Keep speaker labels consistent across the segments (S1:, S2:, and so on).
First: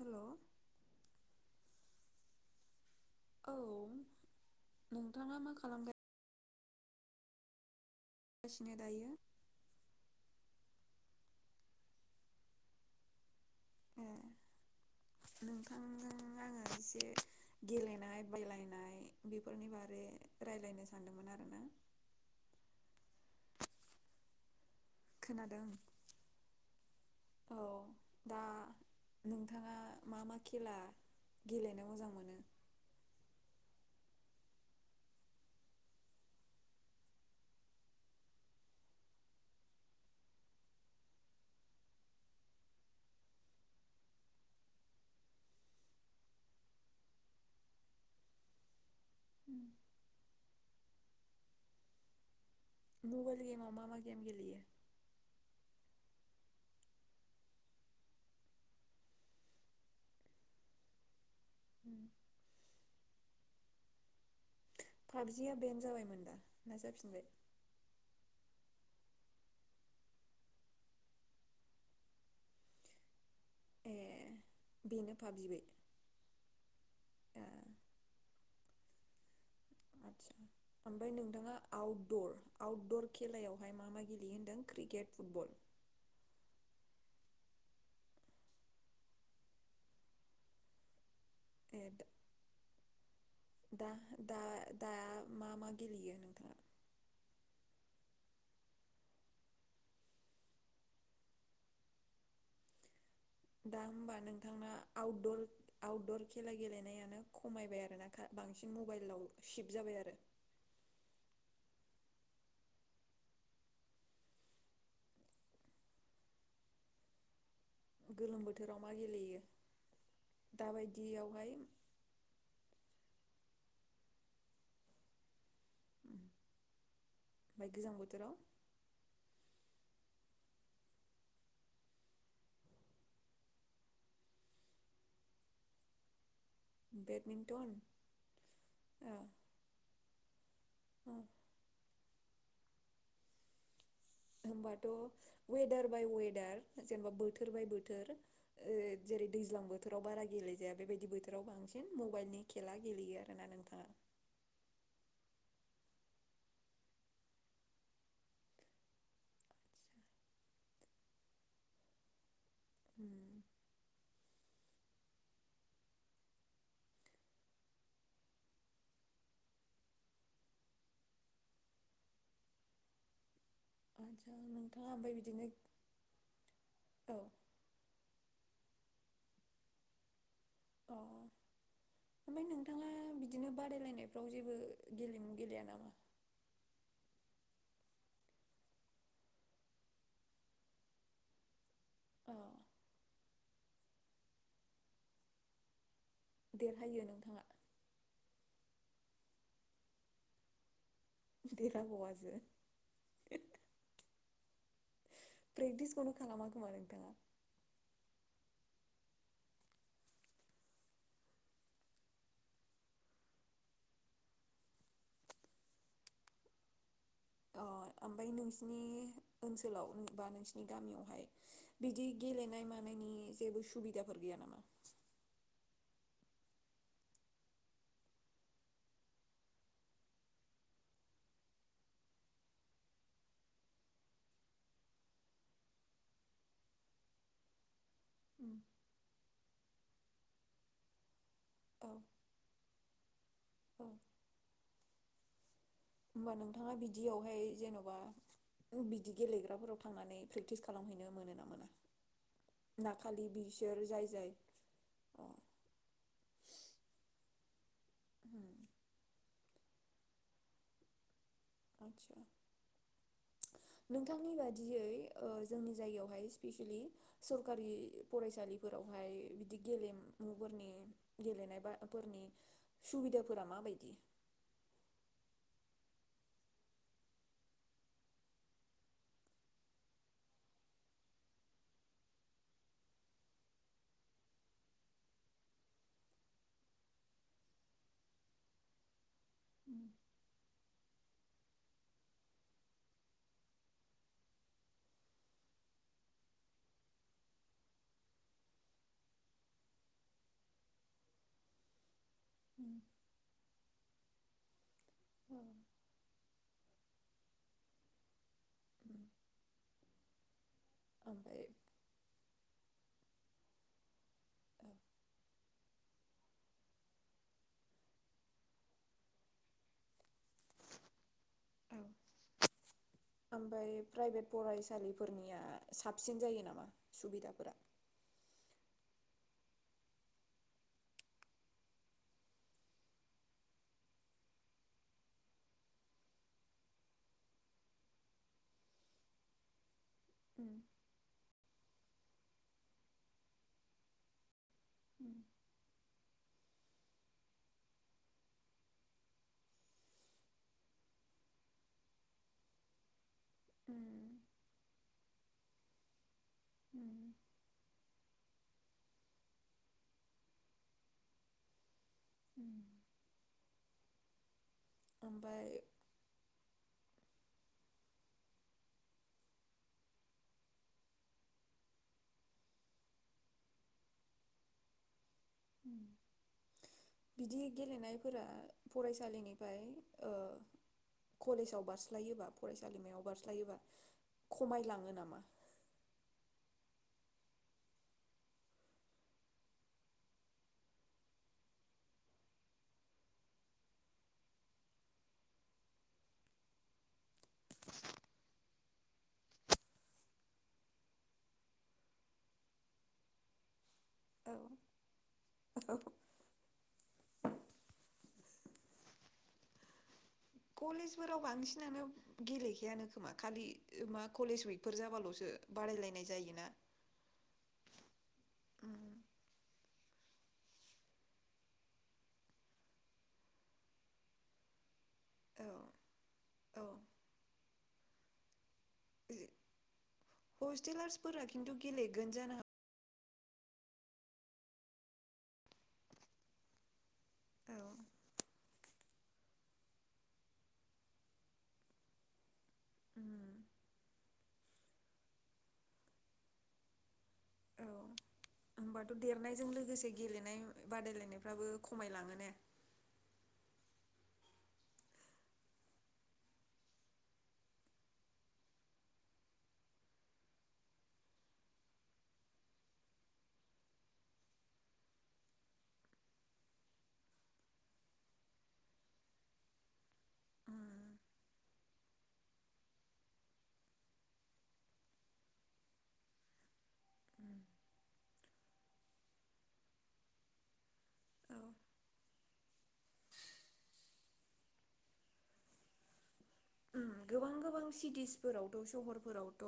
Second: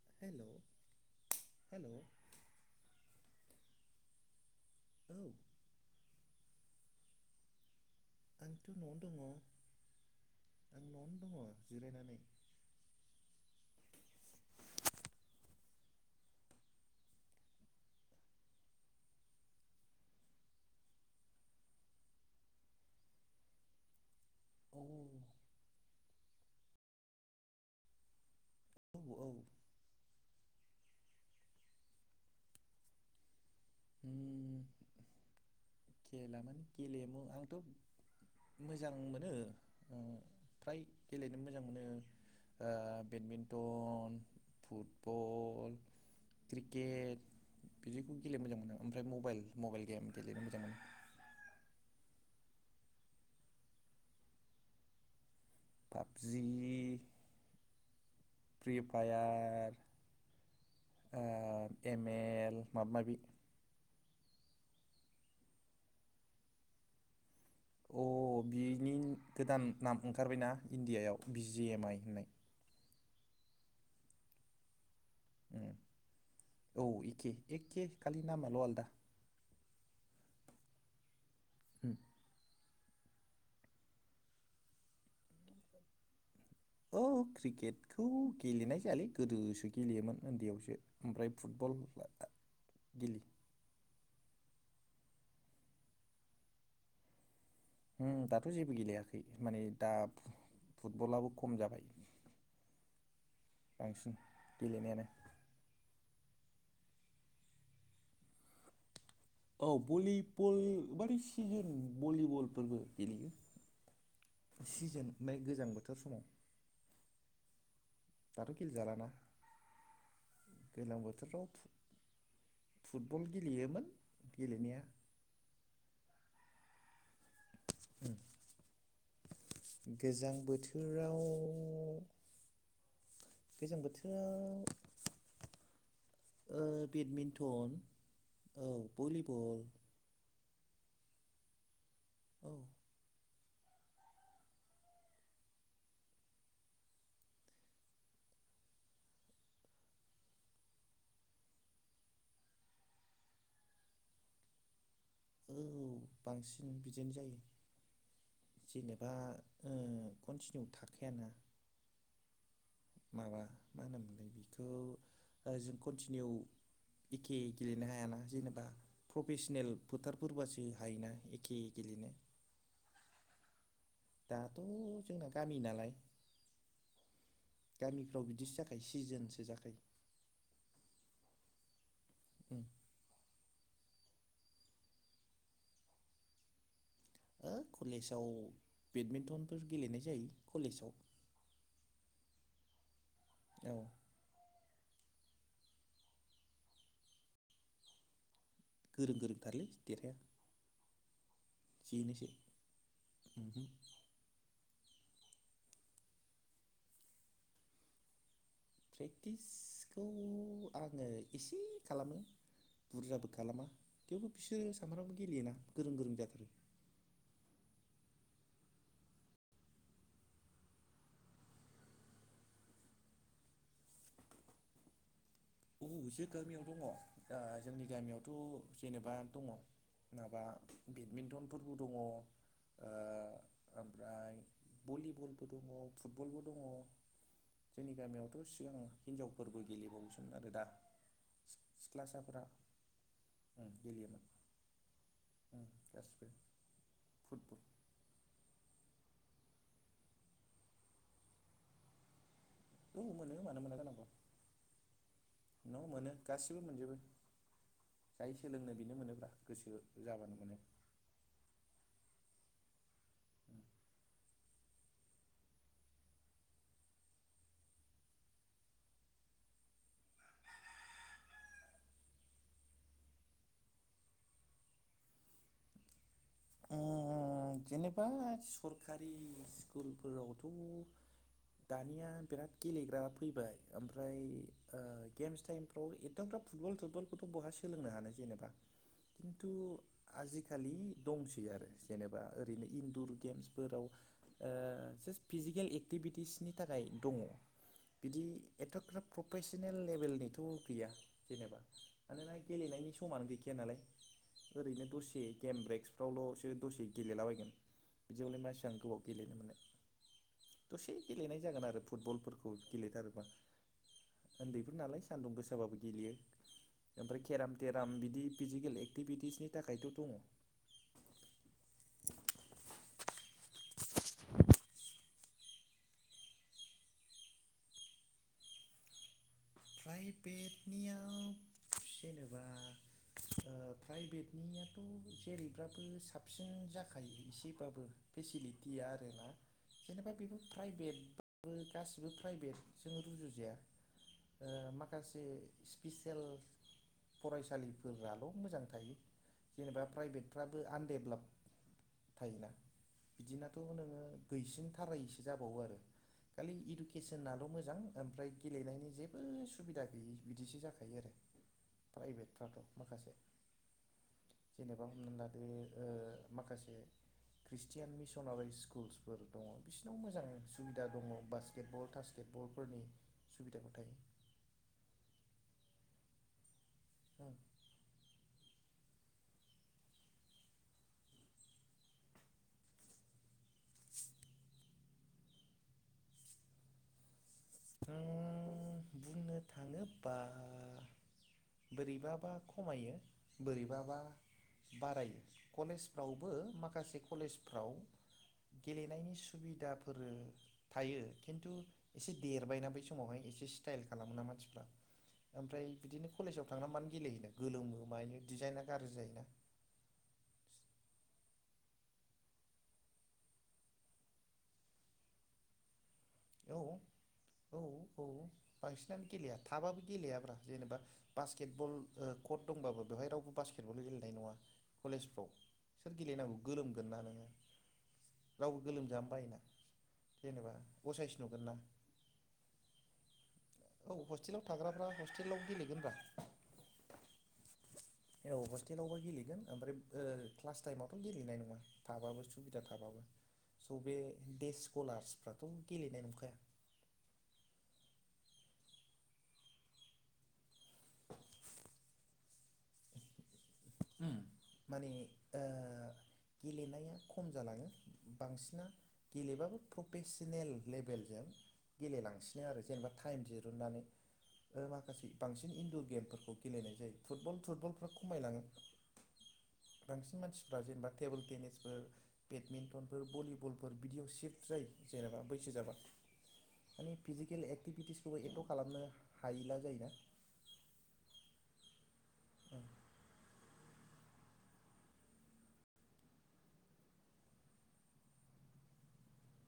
S1: Hello
S2: hello hello औ
S1: औ नोंथाङा मा खालामगोन?
S2: आंथ'
S1: खालामगासिनो
S2: न'आवनो
S1: दायो
S2: दङ। आं न'आवनो दङ जिरायनानै।
S1: ए नोंथांजों आङो एसे गेलेनाय बेलायनाय बेफोरनि बारै रायलायनो सानदोंमोन आरो ना
S2: [unintelligible]
S1: खोनादों औ दा
S2: औ औ
S1: नोंथाङा मा मा खेला गेलेनो मोजां मोनो?
S2: उम खेला माने गेलेयमु आंथ' मोजां मोनो ओ फ्राय गेलेनो मोजां मोनो ओ बेडमिन्टन, फुटबल, क्रिकेट बिदिखौ गेलेनो मोजां मोनो आं ओम फ्राय मबाइल मबाइल गेम गेलेनो मोजां मोनो
S1: मबाइल गेमाव मा मा गेम गेलेयो?
S2: पाबजि फ्रि फायार आ एम एल माबा माबि
S1: पाबजिया बेन जाबायमोन दा ना जाफिनबाय?
S2: अ बिनि गोदान नाम ओंखारबायना इण्डियायाव बि जि एम आइ होननाय।
S1: ए बेनो पाबजिबो
S2: औ एखे
S1: ए
S2: एखे खालि नामाल' आलदा
S1: आदसा ओमफ्राय नों थाङा आउटदर आउटदर खेलायावहाय मा मा गेलेयो होनदों क्रिकेट फुटबल?
S2: औ क्रिकेटखौ गेलेनाय जायालै गोदोसो गेलेयोमोन उन्दैयावसो। ओमफ्राय फुटबल
S1: ए
S2: गेलेयो
S1: दा दा दा मा मा गेलेयो नोंथाङा?
S2: ओम दाथ' जेबो गेलेयाखै माने दा फुटबलाबो खम जाबाय
S1: दा
S2: बांसिन
S1: होमबा नोंथांआ
S2: गेलेनायानो
S1: आउटदर आउटदर खेला गेलेनायानो खमायबाय आरो ना खा-बांसिन मबाइलाव
S2: औ
S1: शिफ्ट जाबाय
S2: बलि
S1: आरो
S2: बल माने सिजोन भलिबलफोरबो गेलेयो सिजोन [unintelligible] गोजां बोथोर समाव।
S1: गोलोम
S2: दाथ'
S1: बोथोराव मा
S2: गेलेजालाना
S1: गेलेयो
S2: दैज्लां बोथोराव
S1: दाबायदियावहाय
S2: फुट-फुटबल गेलेयोमोन गेलेनाया।
S1: ओमफाय गोजां बोथोराव?
S2: गोजां बोथोराव गोजां बोथोराव
S1: बेडमिन्टन
S2: ओ-बेडमिन्टन औ भलिबल
S1: औ
S2: औ
S1: होमबाथ' वेदार बाय वेदार जेनेबा बोथोर बाय बोथोर ओ जेरै दैज्लां बोथोराव बारा गेलेजाया बेबायदि बोथोराव बांसिन मबाइलनि खेला गेलेयो आरोना नोंथाङा।
S2: औ बांसिन बिदिनो जायो जेनेबा ओ कन्टिनिउ थाखायाना।
S1: उम
S2: माबा मा होनोमोनलाय बे खौ जों कन्टिनिउ एखे गेलेनो हायाना जेनेबा प्रफेसनेल फोथारफोरबासो हायोना एखे गेलेनो।
S1: आदसा
S2: दाथ'
S1: नोंथाङा ओमफ्राय
S2: जोंना
S1: बिदिनो
S2: गामि नालाय
S1: औ
S2: गामिफ्राव बिदिसो जाख सिजोनसो जाखायो।
S1: अ। ओमफ्राय
S2: उम।
S1: नोंथाङा बिदिनो बादायलायनायफ्राव जेबो गेलेमु गेलेया नामा?
S2: ओ कलेजाव बेडमिन्टनफोर गेलेनाय जायो कलेजाव।
S1: अ
S2: औ।
S1: देरहायो नोंथाङा?
S2: गोरों गोरोंथारलै देरहाया। जेनोसै
S1: देरहाबावासो
S2: ओमहो
S1: [inaudible] प्रेक्टिसखुनो खालामा खोमा नोंथाङा‌।
S2: प्रेक्टिसखौ आङो एसे खालामो बुरजाबो खालामा थेवबो बिसोरो सानफ्रामबो गेलेयोना गोरों गोरों जाथारो।
S1: अ ओमफ्राय नोंसिनि ओनसोलाव बा नोंसिरनि गामियावहाय बिदि गेलेनाय मानायनि जेबो सुबिदाफोर गैया नामा?
S2: औ जों गामियाव दङ दा जोंनि गामियावथ' जेनेबा दङ माबा बेडमिन्टनफोरबो दङ, ओ ओमफ्राय भलिबलबो दङ, फुटबलबो दङ जोंनि गामियावथ'
S1: औ
S2: सिगाङाव हिनजाव फोरबो गेलेबावोसो आरो दा सि-सिख्लासाफोरा। [inaudible]
S1: औ होमबा नोंथाङा बिदियावहाय
S2: फुटबल
S1: जेन'बा ग्रुब बिदि गेलेग्राफोराव थांनानै प्रेक्टिस खालामहैनो मोनो ना मोना? ना
S2: औ
S1: खालि
S2: मोनो मानो मोना
S1: बिसोर
S2: जानांगौ।
S1: जाय जाय अ
S2: [inaudible] औ मोनो गासिबो मोनजोबो। जाय
S1: उम,
S2: सोलोंनो बेनो मोनोब्रा। गोसो जाबानो मोनो।
S1: आतसा। नोंथांनि बादियै ओ जोंनि जायगायावहाय स्पिसेलि सरखारि फरायसालिफोरावहाय बिदि गेलेमुफोरनि गेलेनाय बा-फोरनि सुबिदाफोरा माबायदि?
S2: उम जेनेबा सरखारि स्कुलफोरावथ' दानिया बिराद गेलेग्रा फैबाय ओमफ्राय ओ गेम्स टाइमफ्राव एथ'ग्राब फुटबल थटबलखौथ' बहा सोलोंनो हानो जेनेबा। खिन्थु आजिखालि ब दंसै आरो जेनेबा। ओरैनो इनडुर गेम्सफोराव ओ जास्ट फिजिकेल एक्टिभिटिसनि थाखाय दङ। बिदि एथ'गाब प्रफिसनेल लेभेलनिथ' गैया जेनेबा। मानोना गेलेनायनि समानो गैखाया नालाय। ओरैनो दसे
S1: औ
S2: गेम ब्रेक्सफ्रावल'सो दस गेलेलाबायगोन बिदियावलाय मा इसिबां गोबाव गेलेनो मोनो। दसे गेलेनाय
S1: ओमफ्राय
S2: जागोन आरो फुटबलफोरखौ। गेलेथारोबा उन्दैफोर नालाय सान्दुं गोसाबाबो गेलेयो ओमफ्राय केराम थेराम बिदि फिजिकेल एक्टिभिटिसनि थाखायथ' दङ।
S1: औ ओमबाय प्राइभेट फरायसालिफोरनिया साबसिन जायो नामा सुबिदाफोरा? [inaudible]
S2: प्राइभेटनियाव जेनेबा ओ प्राइभेटनियाथ' जेरैबाबो साबसिन जाखायो एसेबाबो फेसिलिटिया आरोना। जेनेबा बेबो प्राइभेट बो गासिबो प्राइभेटजों रुजुजाया।
S1: उम
S2: माखासे स्पिस [inaudible] हटेल फरायसालिफोराल' मोजां थायो जेनेबा प्राइभेटफ्राबो आनडेभेलप थायोना? बिदिनाथ' नोङो गैसिनथारायस बि जाबावो आरो खालि
S1: उम
S2: इडुकेसनाल' मोजां ओमफ्राय गेलेनायनि जि बो सुबिदा गैयि बिदिसो जाखायो आरो
S1: उम
S2: प्राइभेटफ्राथ' माखासे जेनेबा हमना लादो
S1: ओमफ्राय
S2: ओ माखासे ख्रिस्टियान मिसनारि स्कुलफोर दङ बिसिनाव मोजां सुबिदा दङ बास्केट बल थासकेटबलफोरनि सुबिदाफोर थायो।
S1: बिदि गेलेनायफोरा फरायसालिनिफ्राय कलेजाव बारस्लायोबा फरायसालिमायाव बारस्लायोबा खमायलाङो नामा?
S2: जों बुंनो थाङोबा बोरैबाबा खमायो बोरैबाबा बारायो कलेजफ्रावबो माखासे कलेजफ्राव गेलेनायनि सुबिदाफोर थायो खिन्थु एसे देरबायना बै समावहाय एसे स्टाइल खालामो ना
S1: औ
S2: मानसिफ्रा ओमफ्राय
S1: औ
S2: बिदिनो कलेजाव थांनानै मानो गेलेयोनो गोलोमो मानि डिजाइना गाज्रि जायोना
S1: कलेजफोराव बांसिनानो गेलेखायानो खोमा खालि मा कलेज उइकफोर जाबाल'सो बादायलायनाय जायोना
S2: औ औ औ
S1: उम
S2: फांसनानो गलि आ हाबाबो गेलेयाब्रा जेनेबा बास्केट बल कट दंबाबो बेवहाय रावबो बास्केट बल गेलेनाय नङा कलेजफ्राव
S1: औ
S2: सोर गेलेनांगौ
S1: औ
S2: गोलोमगोन ना नोङो राव गोलोमजानो बायोना जेनेबा
S1: फोरा
S2: असायसनुगोन ना
S1: खिन्थु गेलेगोन जानो
S2: औ हस्टेलाव थाग्राफ्रा हस्टेलाव गेलेगोनब्रा
S1: औ
S2: औ हस्टेलावबो गेलेगोन ओमफ्राय ओ क्लास टाइमावथ' गेलेनाय नङा थाबाबो सुबिदा थाबाबो
S1: उम
S2: स' बे दे स्कलार्सफ्राथ' गेलेनाय नंखाया।
S1: औ होमबाथ' देरनायजों लोगोसे गेलेनाय बादायलायनायफ्राबो खमायलाङो ना?
S2: माने ओ गेलेनाया खम जालाङो बांसिना गेलेबाबो प्रफेसनेल लेबेलजों गेलेलांसिनो आरो जेनेबा टाइम दिरुनन्नानै माखासे बांसिन इनन्दर गेमफोरखौ गेलेनाय जायो फुटबल थटुटबलफ्रा खमायलाङो। बांसिन मानसिफ्रा
S1: उम
S2: जेनेबा टेबोल टेनिसफोर बेडमिन्टनफोर भलिबलफोर बिदियाव सिफ्ट जायो जेनेबा बैसो जाबा माने फिजिकेल एक्टिभिटिसफोरखौ एथ' खालामनो हायला जायोना?
S1: औ गोबां गोबां सिटिसफोरावथ' सहरफोरावथ'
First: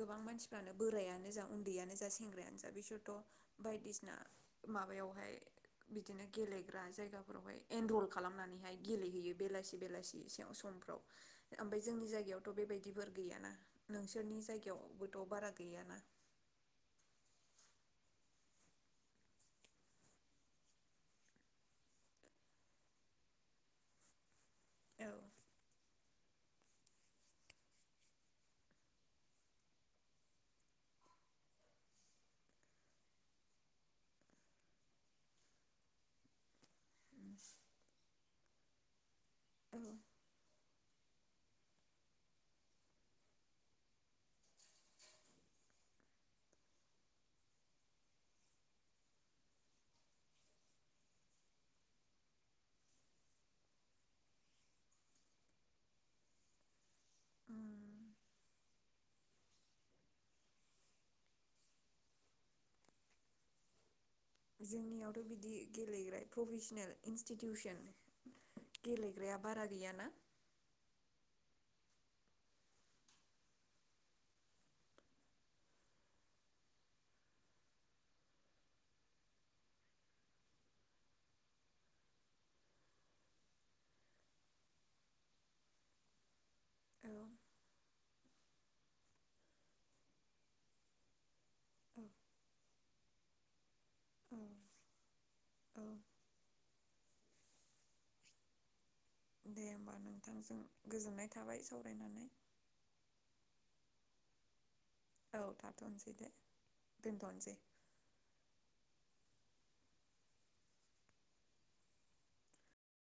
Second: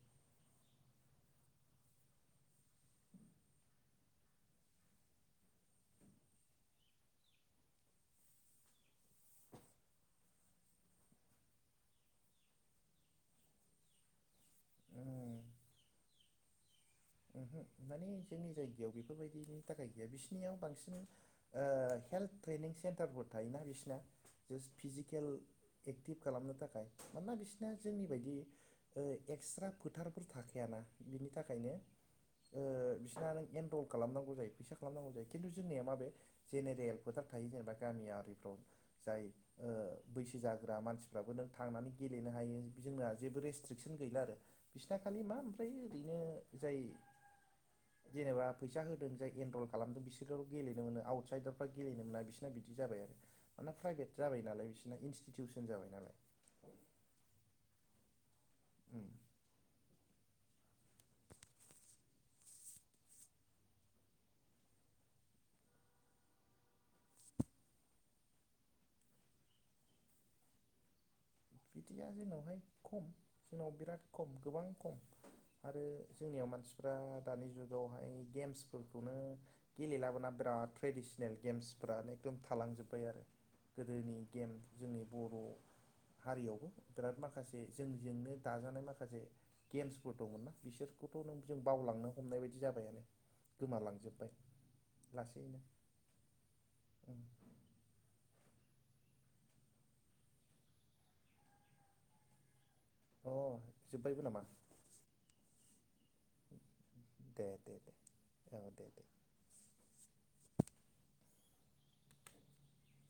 S1: गोबां मानसिफ्रानो बोरायानो जा उन्दैयानो जा सेंग्रायानो जा बिसोरथ' बायदिसिना माबायावहाय बिदिनो गेलेग्रा जायगाफोरावहाय एनरल खालामनानैहाय गेलेहैयो बेलासि बेलासि समफ्राव ओमफ्राय जोंनि जायगायावथ' बेबायदिफोर गैयाना नोंसोरनि जायगायावबोथ'
S2: उम
S1: बारा गैयाना?
S2: माने जोंनि जायगायाव बेफोरबायदिनि थाखाय गैया बिसनियाव बांसिन हेल्थ ट्रेनिं सेन्टारफोर थायोना बिसिना जास्ट
S1: औ
S2: फिजिकेल एक्टिभ खालामनो थाखाय मानोना बिसिना जोंनि बदि एक्सट्रा फोथारफोर थाखायायाना बिनि थाखायनो बिसोरना नों एनरल खालामनांगौ जायो फैसा खालामनांगौ जायो खिन्थु जोंनिया माबे जेनेरेल खथार थै ज मायााम जायो
S1: औ
S2: बैसो जागोन होग्रा मानसिफ्राबो नों थांनानै गेलेनो हायो जोंना जेबो रेस्ट्रिकसन गैला आरो बिसिना खालि मा ओमफ्रायो ओरैनो जाय जेनेबा फैसा होदों जाय एनरल खालामदों बिसोरल' गेलेनो मोनो आउटसाइदारफ्रा गेलेनो मोना बिसोरना बिदि जाबाय आरो मानोना प्राइभेट जाबाय नालाय बिसोरना इनस्टिटिउसन जाबाय नालाय
S1: उम
S2: उम
S1: जोंनियावथ' बिदि गेलेग्रा प्रफेसनेल इन्स्टिटिउसन गेलेग्राया बारा गैयाना?
S2: बिदिया जोंनावहाय खम जोंनाव बिराद खम गोबां खम आरो जोंनियाव मानसिफ्रा दानि जुगावहाय गेम्सफोरखौनो गेलेलाबोना बिराद ट्रेडिसनेल गेम्सफोराानो एखदम थालांजोब्बाय आरो गोदोनि गेम जोंनि बर' हारियावबो
S1: औ
S2: बिराद माखासे जोंजोंनो दाजानाय माखासे गेम्सफोर दंमोन ना बिसोरखौथ' नों जों
S1: औ
S2: बावलांनो हमनाय बायदि जाबायानो गोमालांजोबबाय लासैनो
S1: औ दे होमबा नोंथांजों गोजोननाय थाबाय सावरायनानै।
S2: अ जोब्बायबो नामा?
S1: औ थाथनोसै। दे
S2: दे
S1: दोनथ'नोसै
S2: दे दे औ दे दे